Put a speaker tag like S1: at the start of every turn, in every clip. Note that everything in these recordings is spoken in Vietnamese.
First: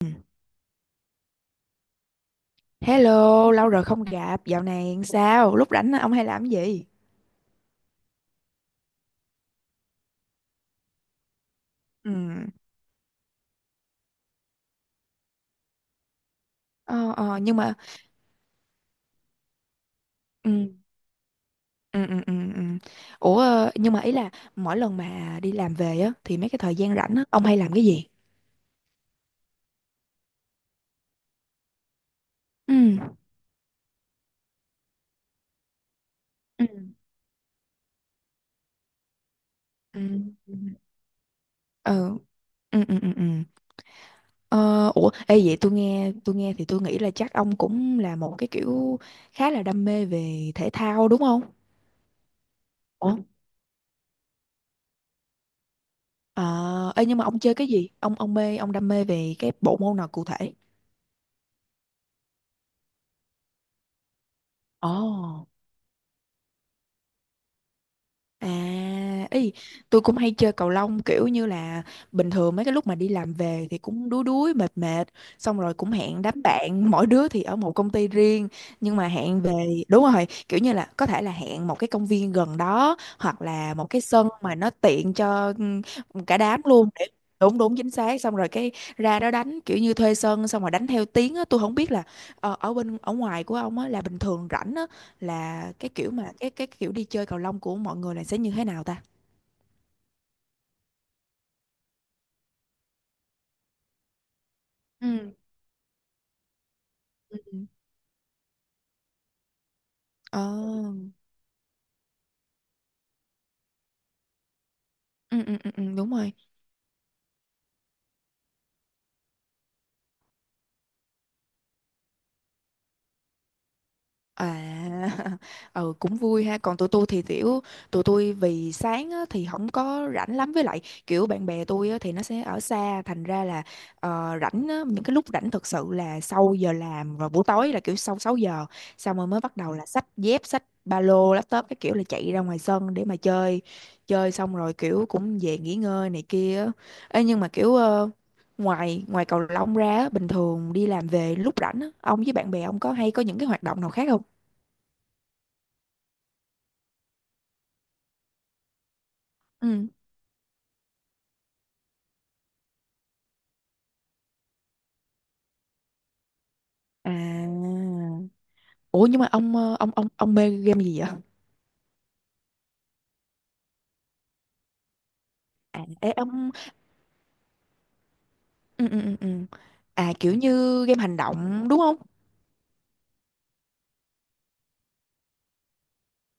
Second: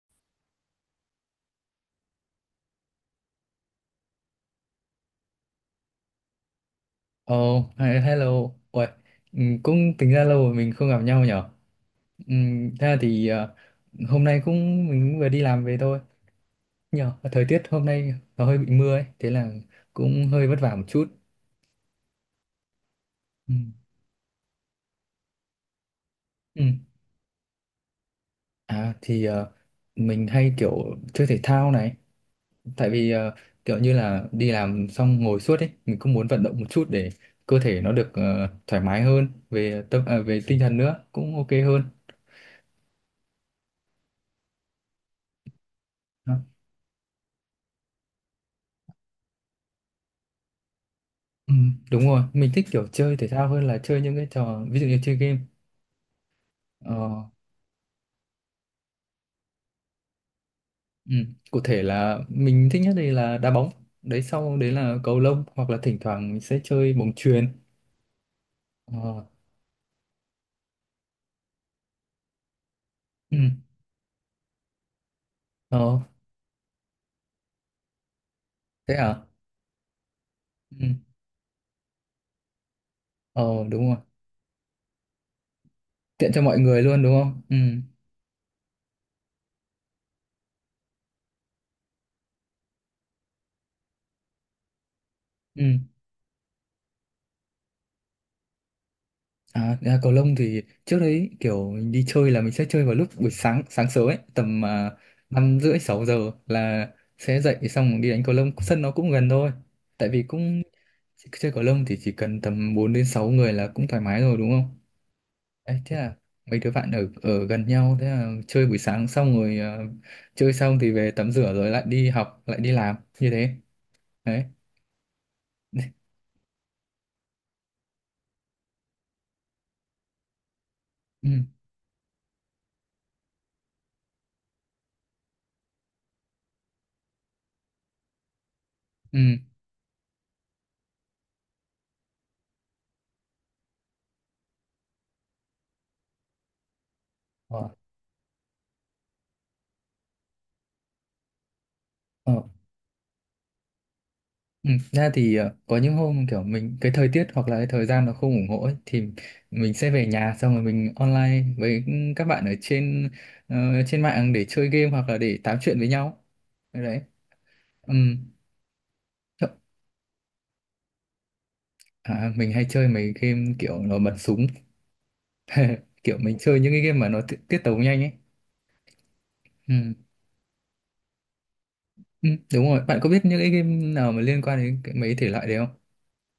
S1: Ừ. Hello, lâu rồi không gặp, dạo này sao? Lúc rảnh ông hay làm cái gì?
S2: Ồ, oh, hello. Uầy, cũng tính ra lâu rồi mình không gặp nhau nhở.
S1: Ừ.
S2: Ừ, thế là hôm nay cũng mình vừa đi làm về thôi. Nhờ,
S1: Ờ, ờ,
S2: thời
S1: nhưng
S2: tiết
S1: mà
S2: hôm nay nó hơi bị mưa ấy, thế là cũng hơi
S1: ừ.
S2: vất vả một chút.
S1: Ừ, ừ, ừ, ừ. Ủa
S2: Ừ.
S1: nhưng mà ý là mỗi lần mà đi làm về á thì mấy cái
S2: Ừ.
S1: thời gian rảnh á ông hay làm cái gì?
S2: À mình hay kiểu chơi thể thao này,
S1: Ừ.
S2: tại vì kiểu như là đi làm xong ngồi suốt ấy, mình cũng muốn vận động
S1: Ừ.
S2: một chút để cơ thể nó được thoải mái hơn,
S1: Ừ.
S2: về
S1: Ừ.
S2: tinh thần nữa cũng ok hơn.
S1: Ừ. Ừ. Ừ. Ừ, ừ. Ờ, ủa ê, vậy tôi nghe thì tôi nghĩ là chắc ông cũng là một cái kiểu khá là đam mê về thể thao đúng không?
S2: Ừ, đúng rồi, mình thích kiểu chơi
S1: Ủa?
S2: thể thao hơn là chơi những cái trò ví dụ như chơi game.
S1: Ờ,
S2: Ờ,
S1: ê nhưng mà ông chơi cái gì? Ông đam mê về cái bộ môn nào cụ thể?
S2: ừ. Cụ thể là mình thích nhất đây là đá bóng, đấy sau đấy là cầu lông
S1: Ồ,
S2: hoặc là thỉnh thoảng mình sẽ chơi bóng chuyền. Ờ,
S1: à, ý, tôi cũng hay chơi cầu lông kiểu như là bình thường mấy cái lúc mà đi làm
S2: ừ.
S1: về thì cũng đuối đuối mệt mệt, xong rồi cũng
S2: Ờ,
S1: hẹn đám bạn, mỗi đứa thì ở một công ty riêng
S2: thế
S1: nhưng mà
S2: à?
S1: hẹn về đúng rồi, kiểu như
S2: Ừ.
S1: là có thể là hẹn một cái công viên gần đó hoặc
S2: Ờ,
S1: là
S2: đúng
S1: một
S2: rồi,
S1: cái sân mà nó tiện cho ừ,
S2: tiện
S1: cả
S2: cho mọi
S1: đám
S2: người
S1: luôn,
S2: luôn
S1: để
S2: đúng không? Ừ.
S1: đúng đúng chính xác, xong rồi cái ra đó đánh kiểu như thuê sân xong rồi đánh theo tiếng á, tôi không biết là ở bên ở ngoài của ông á là bình thường rảnh á
S2: Ừ.
S1: là cái kiểu mà cái kiểu đi chơi cầu lông của mọi người là sẽ như thế nào ta.
S2: À, ra cầu lông thì trước đấy kiểu mình đi chơi là mình sẽ chơi vào lúc buổi sáng sáng sớm ấy tầm
S1: Ừ.
S2: 5 rưỡi 6 giờ là sẽ
S1: Ừ.
S2: dậy xong đi đánh cầu lông sân nó cũng gần thôi tại vì
S1: Ờ.
S2: cũng chơi cầu lông thì chỉ cần tầm 4 đến 6 người là cũng thoải mái rồi đúng không?
S1: Ừ, ừ, ừ,
S2: Đấy,
S1: ừ,
S2: thế
S1: đúng
S2: là
S1: rồi.
S2: mấy đứa bạn ở ở gần nhau thế là chơi buổi sáng xong rồi, chơi xong thì về tắm rửa rồi lại đi học lại đi làm như thế đấy.
S1: À, ừ, cũng vui ha. Còn tụi tôi thì kiểu tụi tôi vì sáng á, thì không có rảnh lắm, với lại kiểu
S2: Ừ,
S1: bạn bè tôi á, thì nó sẽ ở xa, thành ra là rảnh á, những cái lúc rảnh thực sự là sau giờ làm rồi buổi tối, là kiểu sau 6 giờ xong
S2: ừ,
S1: rồi mới bắt đầu là xách dép xách ba lô laptop cái kiểu là chạy ra ngoài sân để mà chơi, chơi xong rồi kiểu cũng về nghỉ ngơi này kia á. Ê, nhưng mà
S2: ờ,
S1: kiểu ngoài ngoài cầu lông ra á, bình thường đi làm về lúc rảnh á, ông với
S2: ờ.
S1: bạn bè ông có hay có những cái hoạt động nào khác không?
S2: Ừ, ra có những hôm kiểu mình cái thời tiết hoặc là cái thời gian nó không ủng hộ ấy, thì mình
S1: Ừ.
S2: sẽ về nhà xong rồi mình online với các bạn ờ, trên mạng để chơi game hoặc là để tám chuyện với nhau đấy đấy.
S1: À,
S2: Ừm.
S1: ủa nhưng mà
S2: Chợ-
S1: ông ờ, ông mê game gì vậy?
S2: mình hay chơi mấy game kiểu nó bắn súng.
S1: À ê
S2: Kiểu mình
S1: ông.
S2: chơi những cái game mà nó tiết tấu nhanh ấy.
S1: Ừ, ừ, ừ. Ừ.
S2: Ừ.
S1: À kiểu như game hành động đúng không?
S2: Ừ, đúng rồi, bạn có biết những cái game nào mà liên quan đến cái, mấy thể loại đấy không?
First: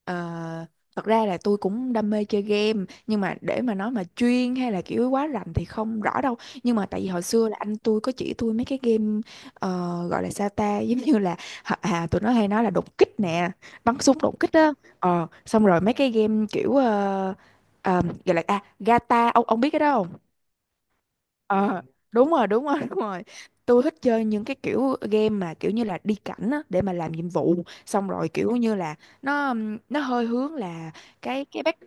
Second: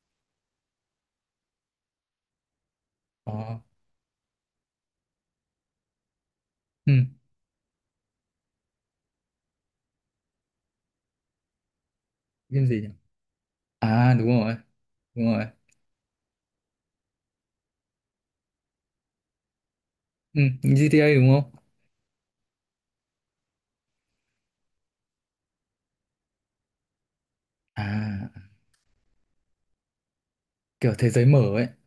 S1: Ờ, thật ra là tôi cũng đam mê chơi game nhưng mà
S2: Ờ.
S1: để mà nói mà chuyên hay là kiểu quá rành thì không rõ đâu. Nhưng mà
S2: Ừ.
S1: tại vì hồi xưa là anh tôi có chỉ tôi mấy cái game ờ, gọi là sao ta, giống như là à, à, tụi nó hay nói
S2: Game
S1: là
S2: gì nhỉ?
S1: đột kích nè, bắn
S2: À,
S1: súng
S2: đúng
S1: đột kích
S2: rồi,
S1: á.
S2: đúng
S1: Ờ,
S2: rồi.
S1: xong rồi mấy cái game kiểu gọi là à Gata, ông biết cái đó không?
S2: Ừ. GTA đúng không?
S1: Ờ, đúng rồi, đúng rồi. Tôi thích chơi những cái kiểu game mà kiểu như là đi cảnh á, để mà làm nhiệm vụ, xong rồi
S2: À,
S1: kiểu như là nó hơi hướng là
S2: kiểu thế giới mở
S1: cái
S2: ấy,
S1: back.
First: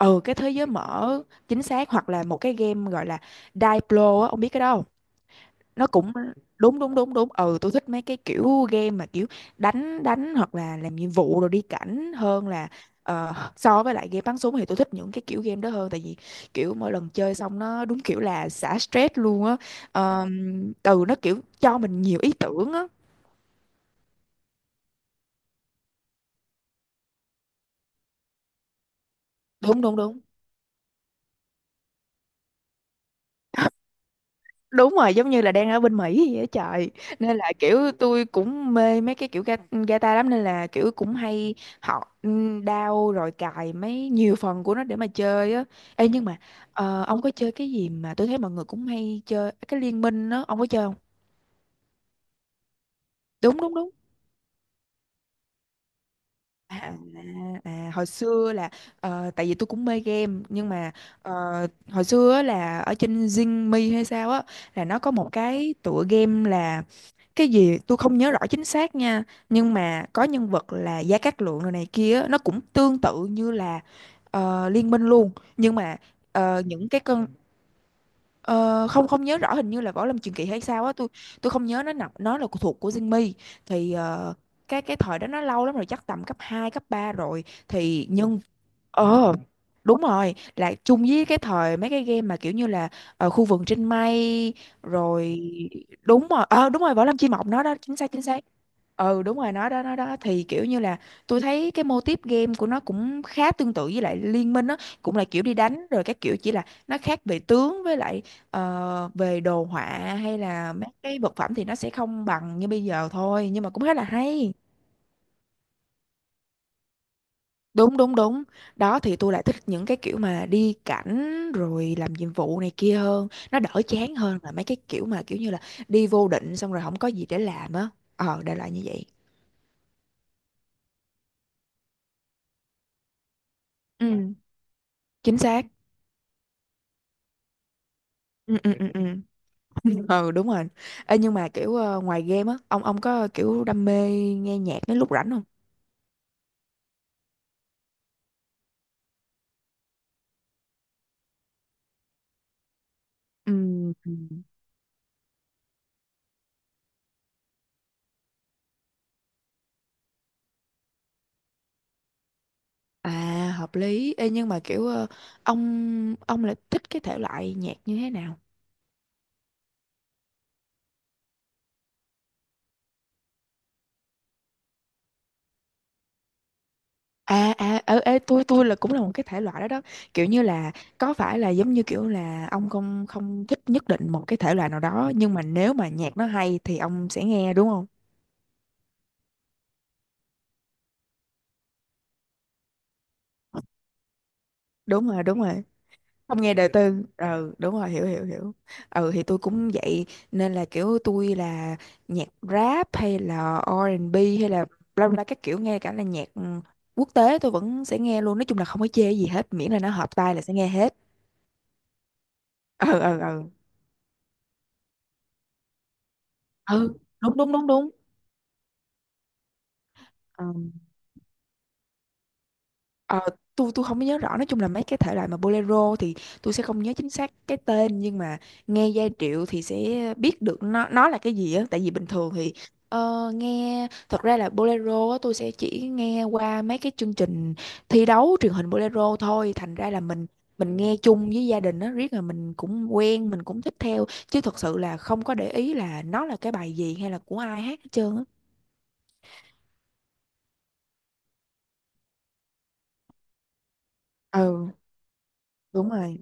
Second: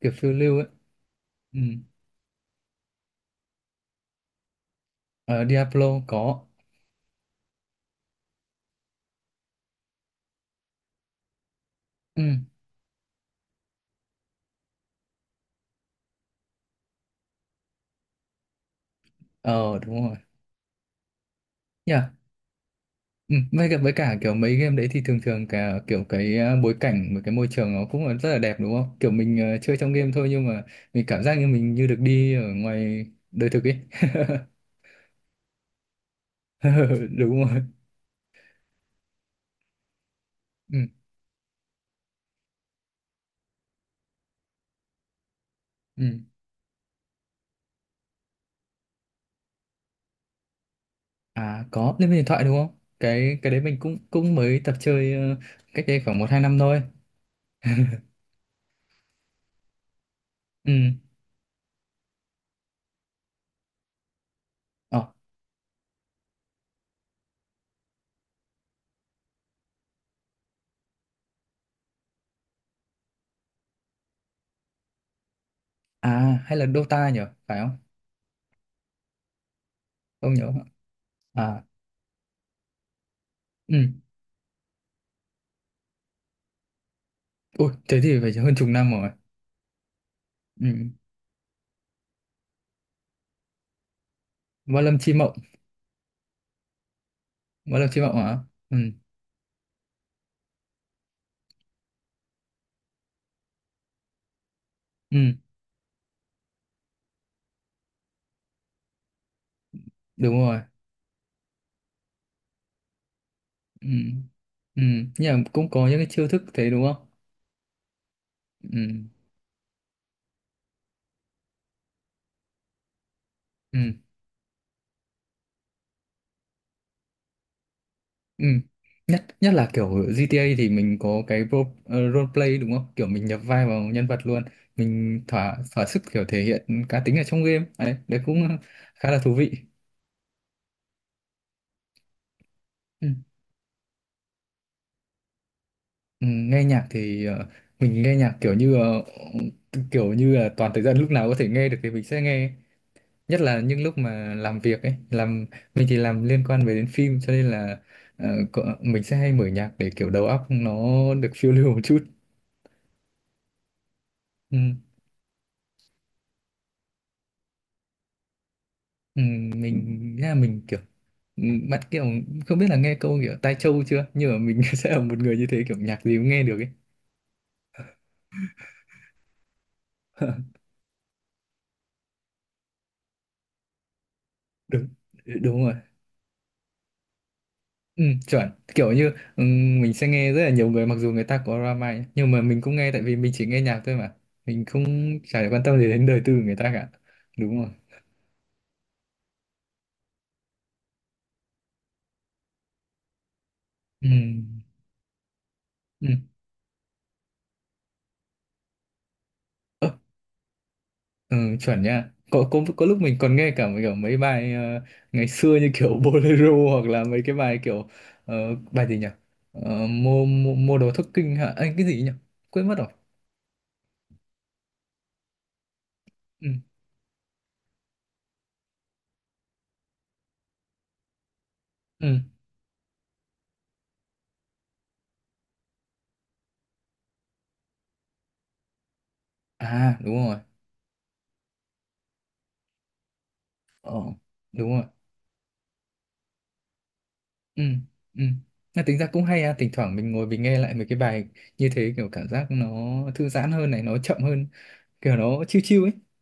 S2: kiểu phiêu
S1: cái thế
S2: lưu ấy.
S1: giới mở,
S2: Ừ.
S1: chính xác. Hoặc là một cái game gọi là Diablo á, ông biết cái đó không?
S2: Ở,
S1: Nó
S2: Diablo
S1: cũng
S2: có.
S1: đúng đúng đúng đúng. Ừ, tôi thích mấy cái kiểu game mà kiểu đánh đánh hoặc là làm nhiệm vụ rồi đi cảnh
S2: Ừ.
S1: hơn là ờ, so với lại game bắn súng, thì tôi thích những cái kiểu game đó hơn tại vì kiểu mỗi lần chơi xong nó đúng kiểu là xả stress luôn á.
S2: Ờ, đúng rồi.
S1: Từ nó kiểu cho mình
S2: Yeah.
S1: nhiều ý tưởng á.
S2: Ừ. với cả kiểu mấy game đấy thì thường thường cả kiểu cái bối cảnh và cái môi trường nó cũng là rất là đẹp đúng không, kiểu mình chơi
S1: Đúng
S2: trong
S1: đúng
S2: game
S1: đúng,
S2: thôi nhưng mà mình cảm giác như mình như được đi ở ngoài đời thực ấy.
S1: đúng rồi, giống như là đang ở bên Mỹ vậy á trời, nên
S2: Đúng
S1: là
S2: rồi.
S1: kiểu tôi cũng mê mấy cái kiểu ga- guitar lắm, nên là
S2: Ừ.
S1: kiểu cũng hay học đao rồi cài mấy nhiều phần của nó để mà chơi á.
S2: Ừ.
S1: Ê nhưng mà ông có chơi cái gì mà tôi thấy mọi người cũng hay chơi cái liên minh đó, ông có chơi không?
S2: À, có, lên điện thoại đúng không? Cái
S1: Đúng
S2: đấy
S1: đúng
S2: mình
S1: đúng.
S2: cũng cũng mới tập chơi cách đây khoảng 1-2 năm thôi.
S1: À, à hồi xưa là tại vì tôi cũng mê game nhưng
S2: Ừ.
S1: mà ờ, hồi xưa á là ở trên Zing Me hay sao á, là nó
S2: Ờ.
S1: có một cái tựa game là cái gì tôi không nhớ rõ chính xác nha, nhưng mà có nhân vật là Gia Cát Lượng rồi này kia á, nó cũng tương tự như là Liên Minh luôn, nhưng mà
S2: À, hay là
S1: những cái
S2: Dota nhỉ,
S1: cơn
S2: phải không?
S1: ờ, không không nhớ rõ, hình như là Võ Lâm
S2: Không
S1: Truyền Kỳ
S2: nhớ.
S1: hay sao á, tôi
S2: À,
S1: không nhớ, nó nằm nó là thuộc của Jinmi
S2: ừ.
S1: thì cái thời đó nó lâu lắm rồi, chắc tầm cấp 2 cấp 3 rồi
S2: Ui, thế
S1: thì
S2: thì phải
S1: nhân.
S2: hơn chục năm rồi.
S1: Ờ đúng rồi,
S2: Ừ.
S1: là chung với cái thời mấy cái game mà kiểu như là khu vườn trên mây
S2: Võ Lâm Chi
S1: rồi.
S2: Mộng.
S1: Đúng rồi, ờ đúng rồi, Võ Lâm Chi Mộng nó đó,
S2: Võ Lâm
S1: chính
S2: Chi
S1: xác
S2: Mộng
S1: chính
S2: hả?
S1: xác.
S2: Ừ.
S1: Ừ đúng rồi, nó đó nó đó, thì kiểu như là tôi thấy cái mô típ game của nó cũng khá tương tự với lại Liên Minh á, cũng
S2: Ừ,
S1: là kiểu đi đánh rồi các kiểu, chỉ là nó khác về tướng với lại về đồ họa hay
S2: đúng rồi.
S1: là mấy cái vật phẩm thì nó sẽ không bằng như bây giờ thôi, nhưng mà cũng
S2: Ừ.
S1: khá là hay.
S2: Ừ. Nhưng mà cũng có những cái chiêu thức thế đúng không?
S1: Đúng đúng đúng,
S2: Ừ.
S1: đó thì tôi lại thích những cái kiểu mà đi cảnh rồi làm nhiệm vụ này kia hơn, nó
S2: Ừ.
S1: đỡ chán hơn là mấy cái kiểu mà kiểu như là đi vô định xong rồi không có gì để làm á, ờ
S2: Ừ.
S1: đại loại như vậy.
S2: Nhất nhất là kiểu GTA thì mình có cái role play đúng không? Kiểu mình nhập vai vào nhân vật
S1: Ừ,
S2: luôn. Mình
S1: chính
S2: thỏa
S1: xác.
S2: thỏa sức kiểu thể hiện cá tính ở trong game. Đấy, đấy cũng
S1: Ừ ừ ừ ừ.
S2: khá là thú vị.
S1: Ừ đúng rồi. Ê, nhưng mà kiểu ngoài game á, ông
S2: Ừ.
S1: có kiểu đam mê nghe nhạc mấy lúc rảnh không?
S2: Ừ, nghe nhạc thì mình nghe nhạc kiểu như kiểu như là toàn thời gian lúc nào có thể nghe được thì mình sẽ nghe, nhất là những
S1: Ừm.
S2: lúc mà làm việc ấy, làm mình thì làm liên quan về đến phim cho nên là mình sẽ hay mở nhạc để kiểu đầu óc nó được phiêu lưu một chút.
S1: À, hợp lý. Ê, nhưng
S2: ừ,
S1: mà kiểu ông lại thích cái thể loại nhạc như thế nào?
S2: ừ, mình là mình kiểu ừ, bạn kiểu không biết là nghe câu kiểu tai trâu chưa nhưng mà mình sẽ là một người như thế, kiểu nhạc gì cũng nghe được ấy.
S1: À, à ở ê, tôi là cũng là một cái thể loại đó đó. Kiểu như là có phải là giống như kiểu là ông không không thích nhất định một cái thể loại nào
S2: Đúng,
S1: đó, nhưng mà
S2: đúng rồi,
S1: nếu mà nhạc nó hay thì ông sẽ nghe đúng không?
S2: ừ, chuẩn kiểu như ừ, mình sẽ nghe rất là nhiều người mặc dù người ta có drama ấy, nhưng mà mình cũng nghe tại vì mình chỉ nghe nhạc thôi mà mình không
S1: Đúng rồi, đúng
S2: chả quan
S1: rồi.
S2: tâm gì đến đời tư
S1: Không
S2: của
S1: nghe
S2: người
S1: đời
S2: ta cả.
S1: tư. Ừ,
S2: Đúng rồi.
S1: đúng rồi, hiểu hiểu hiểu. Ừ thì tôi cũng vậy, nên là kiểu tôi là nhạc rap hay là
S2: Ừ.
S1: R&B hay là bla bla các kiểu, nghe cả là
S2: Ừ.
S1: nhạc ừ, quốc tế tôi vẫn sẽ nghe luôn. Nói chung là không có chê gì hết, miễn là
S2: Ơ,
S1: nó hợp tai là sẽ nghe hết.
S2: ừ, chuẩn nha. Có,
S1: Ừ
S2: lúc mình
S1: ừ
S2: còn
S1: ừ.
S2: nghe cả kiểu mấy bài ngày xưa như kiểu Bolero hoặc
S1: Ừ,
S2: là mấy cái
S1: đúng
S2: bài
S1: đúng
S2: kiểu
S1: đúng
S2: bài gì nhỉ? Ờ, mua, mua
S1: đúng.
S2: mua đồ thất kinh hả? Anh cái gì nhỉ? Quên mất rồi.
S1: Ờ, tôi không có nhớ rõ, nói chung là mấy cái thể loại mà bolero thì
S2: Ừ.
S1: tôi sẽ không nhớ chính xác cái tên, nhưng mà nghe giai điệu thì sẽ biết được nó là cái gì á, tại vì bình
S2: Ừ.
S1: thường thì nghe thật ra là bolero á, tôi sẽ chỉ nghe qua mấy cái chương trình thi đấu truyền hình bolero thôi, thành ra
S2: À,
S1: là
S2: đúng
S1: mình
S2: rồi.
S1: nghe chung với gia đình á, riết là mình cũng quen, mình cũng thích
S2: Ờ,
S1: theo, chứ thật
S2: đúng
S1: sự
S2: rồi.
S1: là không có để ý là nó là cái bài gì hay là của ai
S2: Ừ.
S1: hát hết trơn
S2: Ừ.
S1: á.
S2: Mà tính ra cũng hay à, thỉnh thoảng mình ngồi mình nghe lại mấy cái bài như thế kiểu cảm giác nó thư giãn hơn này, nó chậm hơn,
S1: Ừ
S2: kiểu nó chill chill
S1: đúng
S2: ấy.
S1: rồi,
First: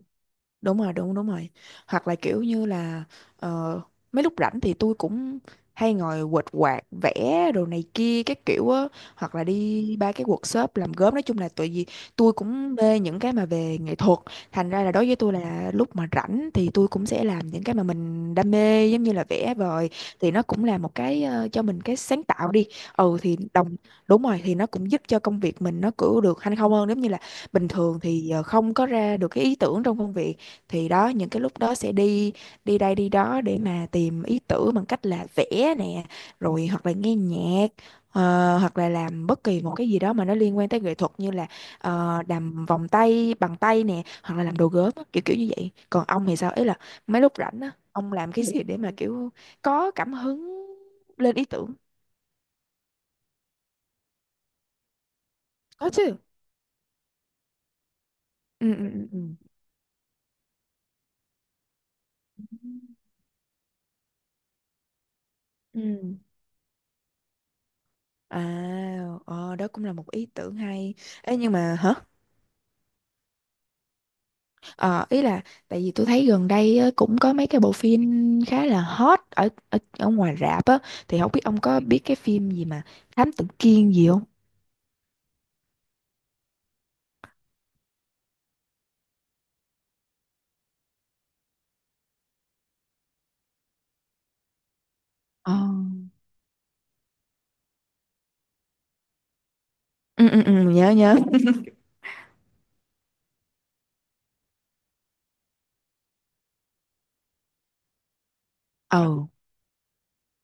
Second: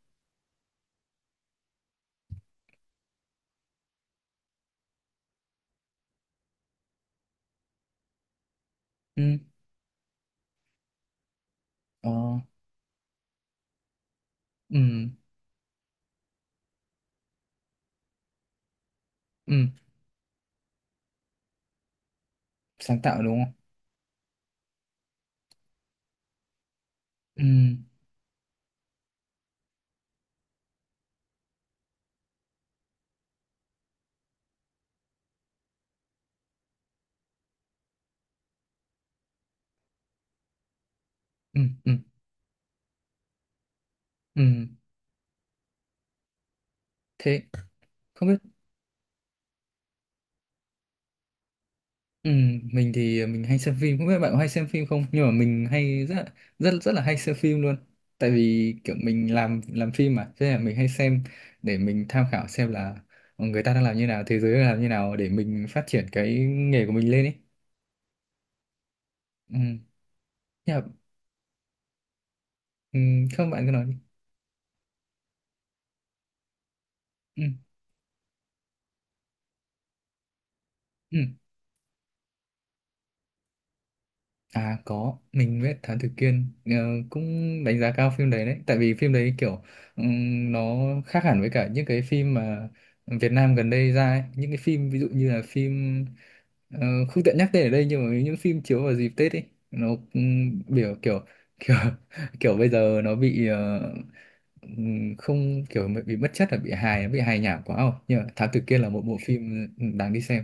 S1: đúng rồi, đúng đúng rồi. Hoặc là kiểu như là ờ, mấy lúc rảnh thì tôi cũng hay ngồi quệt quạt vẽ đồ này kia các kiểu á, hoặc
S2: Ừ.
S1: là đi ba cái workshop làm gốm, nói chung là tại vì
S2: Ờ.
S1: tôi cũng mê những cái mà về nghệ thuật, thành ra là
S2: Ừ.
S1: đối với tôi là lúc mà rảnh thì tôi cũng sẽ làm những cái mà mình đam mê giống như là vẽ
S2: Ừ.
S1: vời, thì nó cũng là một cái cho mình cái sáng tạo đi.
S2: Sáng
S1: Ừ
S2: tạo
S1: thì
S2: đúng không?
S1: đồng, đúng rồi, thì nó cũng giúp cho công việc mình nó cứ được hanh không hơn, giống như là
S2: Ừ.
S1: bình thường thì không có ra được cái ý tưởng trong công việc, thì đó những cái lúc đó sẽ đi đi đây đi đó để mà tìm ý tưởng bằng cách là vẽ nè, rồi hoặc là nghe nhạc hoặc là làm bất kỳ một cái gì đó mà nó liên quan tới nghệ thuật, như là
S2: Ừ. Ừ.
S1: làm vòng tay bằng tay nè hoặc là làm
S2: Ừ.
S1: đồ gốm á, kiểu kiểu như vậy. Còn ông thì sao, ý là mấy lúc
S2: Thế
S1: rảnh á ông
S2: không
S1: làm
S2: biết,
S1: cái gì để mà kiểu có cảm hứng lên ý tưởng?
S2: ừ, mình thì mình hay xem phim, không biết bạn có hay xem phim không, nhưng mà mình
S1: Có
S2: hay
S1: chứ.
S2: rất rất rất là hay xem phim luôn, tại
S1: Ừ
S2: vì
S1: ừ
S2: kiểu
S1: ừ
S2: mình
S1: ừ.
S2: làm phim mà, thế là mình hay xem để mình tham khảo xem là người ta đang làm như nào, thế giới đang làm như nào, để mình phát triển
S1: Ừ.
S2: cái nghề của mình lên ấy.
S1: à
S2: Ừ.
S1: Đó cũng là một ý tưởng
S2: Nhưng mà,
S1: hay. Ê, nhưng mà hả?
S2: ừ, không, bạn cứ nói đi.
S1: Ờ, ý là tại vì tôi thấy gần đây á, cũng có
S2: Ừ.
S1: mấy cái bộ phim khá là hot ở ở, ở ngoài rạp á,
S2: Ừ.
S1: thì không biết ông có biết cái phim gì mà Thám Tử Kiên gì không?
S2: À, có, mình biết Thám Tử Kiên, cũng đánh giá cao phim đấy đấy, tại vì phim đấy kiểu nó khác hẳn với cả những cái phim mà Việt Nam gần đây ra ấy. Những cái phim ví dụ như là
S1: Ờ.
S2: phim ờ, không tiện nhắc tên ở đây nhưng mà những phim chiếu vào dịp Tết ấy, nó
S1: Ừ ừ ừ, nhớ
S2: biểu
S1: nhớ.
S2: kiểu kiểu kiểu bây giờ nó bị không, kiểu bị mất chất, là bị hài, nó bị hài nhảm quá không? Nhưng mà Thám Tử Kiên là một bộ
S1: Ừ.
S2: phim đáng đi xem.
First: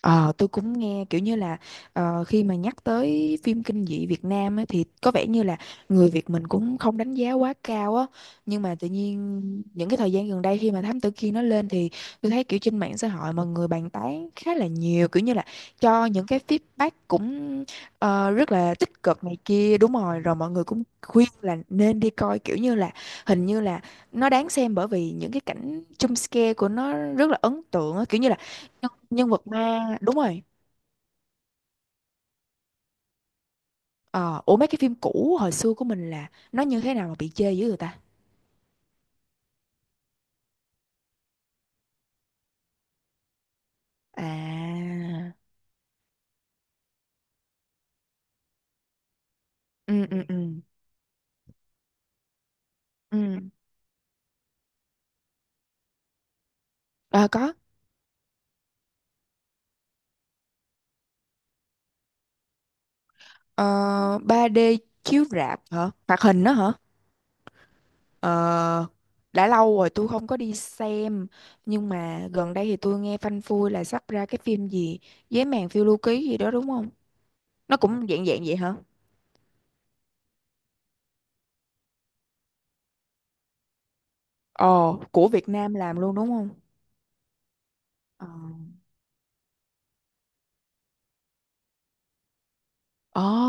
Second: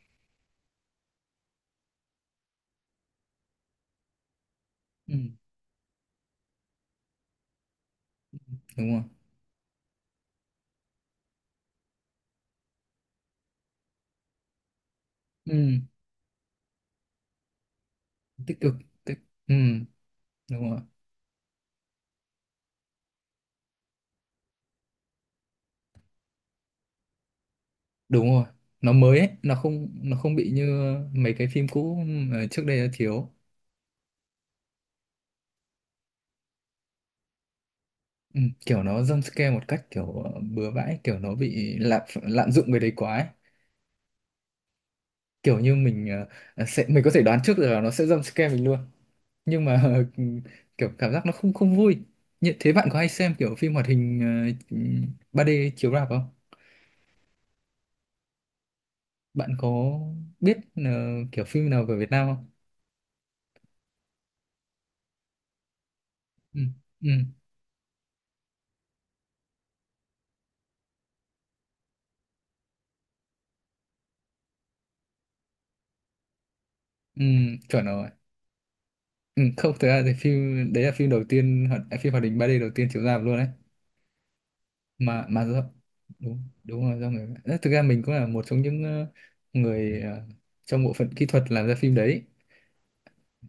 S1: Ờ, tôi cũng nghe kiểu như là ờ, khi mà nhắc tới phim kinh dị Việt Nam á, thì có
S2: Ừ,
S1: vẻ như là người Việt mình cũng không đánh giá quá cao á, nhưng mà tự
S2: đúng không?
S1: nhiên những cái thời gian gần đây khi mà Thám Tử Kiên nó lên thì tôi thấy kiểu trên mạng xã hội mọi người bàn tán khá là nhiều, kiểu như là
S2: Ừ,
S1: cho những cái feedback cũng rất
S2: tích cực.
S1: là tích
S2: tích-
S1: cực này
S2: Ừ.
S1: kia. Đúng rồi, rồi mọi người
S2: Đúng rồi,
S1: cũng khuyên là nên đi coi, kiểu như là hình như là nó đáng xem bởi vì những cái cảnh jump scare của nó rất là ấn tượng á, kiểu
S2: đúng
S1: như là
S2: rồi, nó
S1: nhân
S2: mới ấy.
S1: nhân vật
S2: nó không
S1: ma, đúng
S2: nó không
S1: rồi.
S2: bị như mấy cái phim cũ mà trước đây đã thiếu.
S1: Ờ, ủa mấy cái phim cũ hồi xưa của mình là nó như thế nào mà bị chê dữ người ta?
S2: ừ, Kiểu nó jump scare một cách kiểu bừa bãi, kiểu nó bị lạm lạm dụng cái đấy quá ấy.
S1: À.
S2: Kiểu như mình sẽ mình có thể đoán trước được là nó sẽ jump scare mình luôn nhưng mà
S1: Ừ ừ ừ
S2: kiểu cảm giác nó không không vui. Như thế bạn có hay xem
S1: ừ.
S2: kiểu phim hoạt hình ờ, 3D chiếu rạp không,
S1: À có.
S2: bạn có biết kiểu phim nào về Việt Nam không?
S1: Ờ, 3D chiếu rạp hả, hoạt hình đó
S2: Ừ.
S1: hả?
S2: Ừ.
S1: Ờ, đã lâu rồi tôi không có đi xem, nhưng mà gần đây thì tôi nghe phanh phui là sắp ra cái phim gì Giấy màn phiêu lưu ký gì đó đúng không?
S2: Ừ.
S1: Nó
S2: Chuẩn
S1: cũng
S2: rồi.
S1: dạng dạng vậy hả?
S2: Ừ, không, thực ra thì phim đấy là phim đầu tiên phim hoạt hình 3D đầu tiên chiếu rạp luôn đấy,
S1: Ồ, của
S2: mà
S1: Việt
S2: do,
S1: Nam làm luôn đúng
S2: đúng
S1: không?
S2: đúng là do người. Đấy, thực ra mình cũng là
S1: Ờ.
S2: một trong những người trong bộ phận kỹ thuật làm ra phim đấy.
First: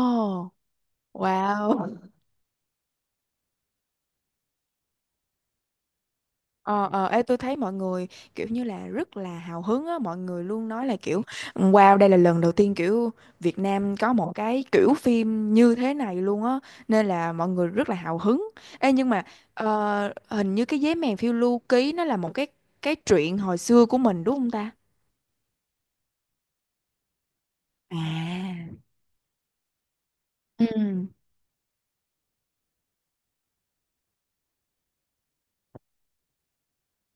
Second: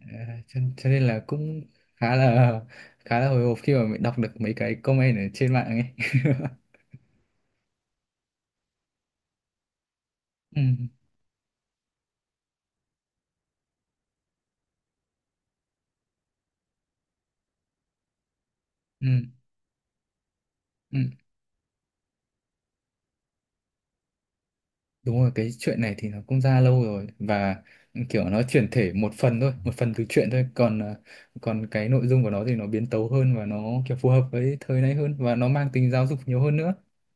S2: À, cho nên là cũng
S1: Wow.
S2: khá là khá là hồi hộp khi mà mình đọc được mấy cái comment ở trên mạng ấy.
S1: Ờ, ờ, ê, tôi thấy mọi người kiểu như là rất là hào hứng á, mọi người
S2: Ừ,
S1: luôn nói là kiểu wow đây là lần đầu tiên kiểu Việt Nam có một cái kiểu phim như thế này luôn á, nên là mọi người rất là hào hứng. Ê, nhưng
S2: ừ,
S1: mà ờ, hình như cái giấy
S2: ừ.
S1: mèn phiêu lưu ký nó là một cái truyện hồi xưa của mình đúng không ta?
S2: Đúng rồi, cái chuyện này thì nó cũng ra lâu rồi, và kiểu nó
S1: À.
S2: chuyển thể một phần thôi, một phần từ chuyện thôi,
S1: Ừ.
S2: còn cái nội dung của nó thì nó biến tấu hơn và nó kiểu phù hợp với thời nay hơn và nó mang tính giáo dục nhiều hơn nữa.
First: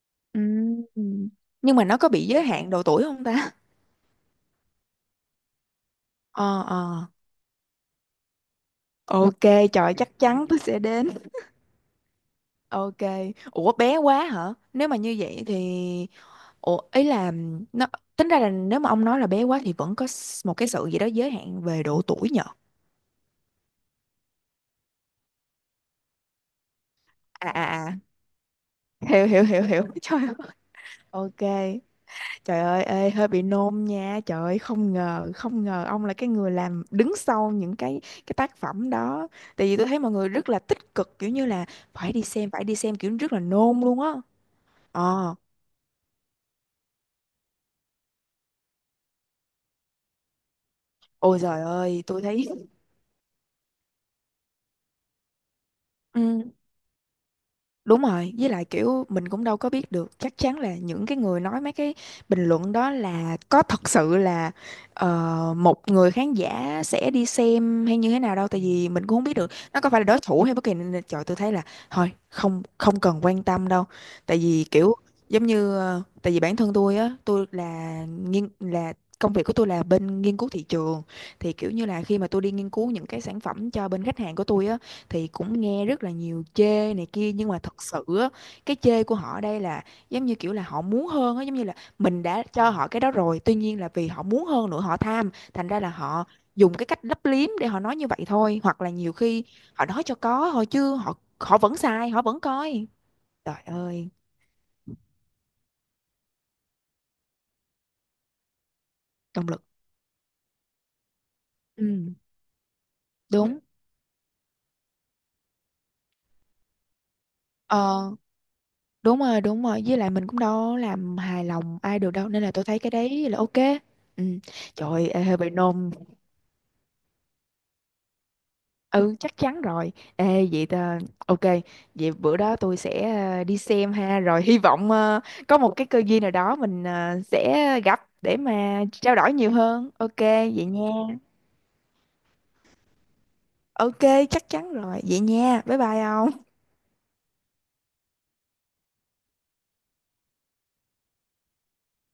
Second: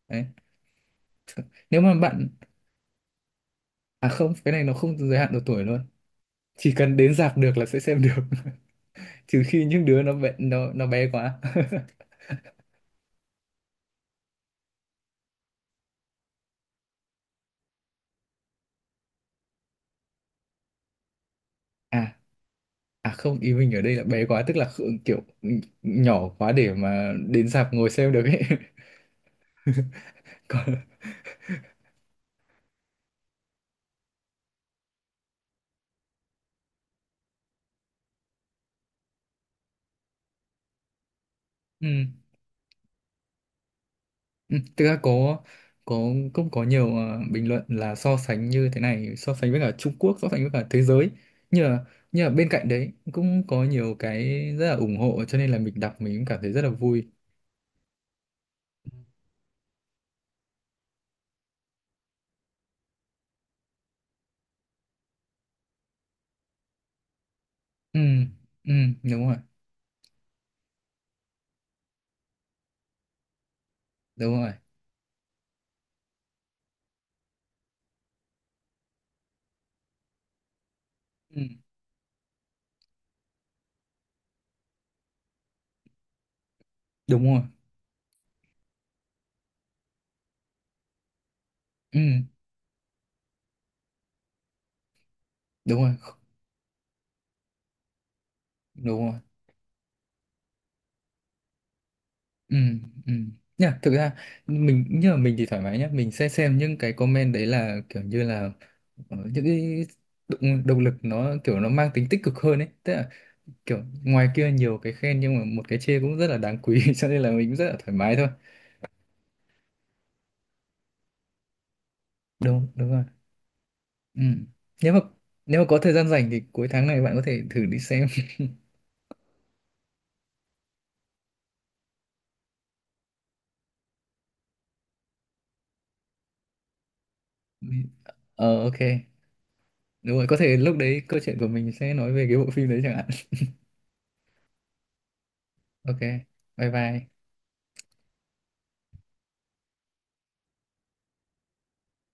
S2: Đấy.
S1: Ừ.
S2: Th-
S1: Nhưng
S2: Nếu
S1: mà
S2: mà
S1: nó có bị
S2: bạn
S1: giới hạn độ tuổi không ta?
S2: à không, Cái này nó không giới hạn độ tuổi luôn.
S1: Ờ
S2: Chỉ cần
S1: ờ.
S2: đến rạp được là sẽ xem được,
S1: Ok,
S2: trừ khi những
S1: trời
S2: đứa nó
S1: chắc
S2: bé
S1: chắn tôi
S2: nó
S1: sẽ
S2: nó bé
S1: đến.
S2: quá.
S1: Ok. Ủa bé quá hả? Nếu mà như vậy thì ủa ý là nó tính ra là nếu mà ông nói là bé quá thì vẫn có một cái sự gì đó giới hạn về độ
S2: À,
S1: tuổi nhở?
S2: à, không, ý mình ở đây là bé quá tức là kiểu nhỏ quá để mà đến
S1: À
S2: rạp
S1: à
S2: ngồi
S1: à.
S2: xem được ấy.
S1: Hiểu hiểu hiểu hiểu. Trời ơi.
S2: Còn.
S1: Ok. Trời ơi ê, hơi bị nôn nha. Trời ơi không ngờ, không ngờ ông là cái người làm đứng sau những cái tác phẩm đó. Tại vì tôi thấy mọi người rất là tích cực, kiểu như là
S2: Ừ.
S1: phải đi xem kiểu rất là nôn luôn á.
S2: Ừ, thực ra
S1: Ờ.
S2: có cũng có nhiều bình luận là so sánh như thế này, so sánh với cả Trung Quốc, so sánh với cả thế giới,
S1: Ôi trời
S2: như là,
S1: ơi,
S2: như
S1: tôi
S2: là
S1: thấy.
S2: bên cạnh đấy cũng có nhiều cái rất là ủng hộ cho nên là mình đọc mình cũng cảm thấy
S1: Ừ.
S2: rất là vui.
S1: Đúng rồi, với lại kiểu mình cũng đâu có biết được chắc chắn là những cái người nói mấy cái bình luận đó là có thật sự là một người khán giả sẽ đi xem hay
S2: Ừ.
S1: như thế nào đâu, tại
S2: Ừ.
S1: vì mình cũng không
S2: Đúng
S1: biết
S2: rồi.
S1: được nó có phải là đối thủ hay bất kỳ, nên là trời tôi thấy là thôi không, không cần quan tâm đâu. Tại
S2: Đúng rồi.
S1: vì kiểu giống như ờ, tại vì bản thân tôi á, tôi là nghiên là công việc của tôi là bên nghiên cứu thị trường,
S2: Ừ.
S1: thì kiểu như là khi mà tôi đi nghiên cứu những cái sản phẩm cho bên khách hàng của tôi á, thì cũng nghe rất là nhiều chê này
S2: Đúng
S1: kia,
S2: rồi.
S1: nhưng mà thật sự á, cái chê của họ ở đây là giống như kiểu là họ muốn hơn á, giống như là
S2: Ừ.
S1: mình đã cho họ cái đó rồi, tuy nhiên là vì họ muốn hơn nữa họ tham, thành ra
S2: Đúng
S1: là
S2: rồi,
S1: họ dùng cái cách lấp liếm để họ nói như vậy thôi, hoặc là
S2: đúng
S1: nhiều
S2: rồi.
S1: khi họ nói cho có thôi chứ họ họ vẫn sai họ vẫn
S2: Ừ.
S1: coi.
S2: Ừ,
S1: Trời
S2: nhá, thực
S1: ơi.
S2: ra mình như là mình thì thoải mái nhá, mình sẽ xem những cái comment đấy là kiểu như là những
S1: Động lực.
S2: cái động lực, nó kiểu nó
S1: Ừ,
S2: mang tính tích cực hơn ấy, tức là
S1: đúng.
S2: kiểu ngoài kia nhiều cái khen nhưng mà một cái chê cũng rất là đáng quý. Cho nên là mình cũng rất là thoải
S1: Ờ,
S2: mái thôi.
S1: đúng rồi, đúng rồi. Với lại mình cũng đâu làm hài lòng ai được đâu. Nên là tôi
S2: Đúng,
S1: thấy
S2: đúng
S1: cái
S2: rồi.
S1: đấy là ok.
S2: Ừ.
S1: Ừ. Trời
S2: nếu mà
S1: ơi ê, hơi bị
S2: nếu mà có
S1: nôn.
S2: thời gian rảnh thì cuối tháng này bạn có thể thử đi xem.
S1: Ừ chắc chắn rồi. Ê vậy ta, ok. Vậy bữa đó tôi sẽ ờ, đi xem ha. Rồi hy vọng ờ, có một cái cơ duyên nào đó mình ờ, sẽ gặp để
S2: Ờ, ok,
S1: mà trao đổi nhiều hơn.
S2: đúng
S1: Ok
S2: rồi, có thể
S1: vậy
S2: lúc đấy
S1: nha.
S2: câu chuyện của mình sẽ nói về cái bộ phim đấy chẳng hạn.
S1: Ok chắc chắn rồi. Vậy nha bye
S2: Ok,
S1: bye ông.
S2: bye bye.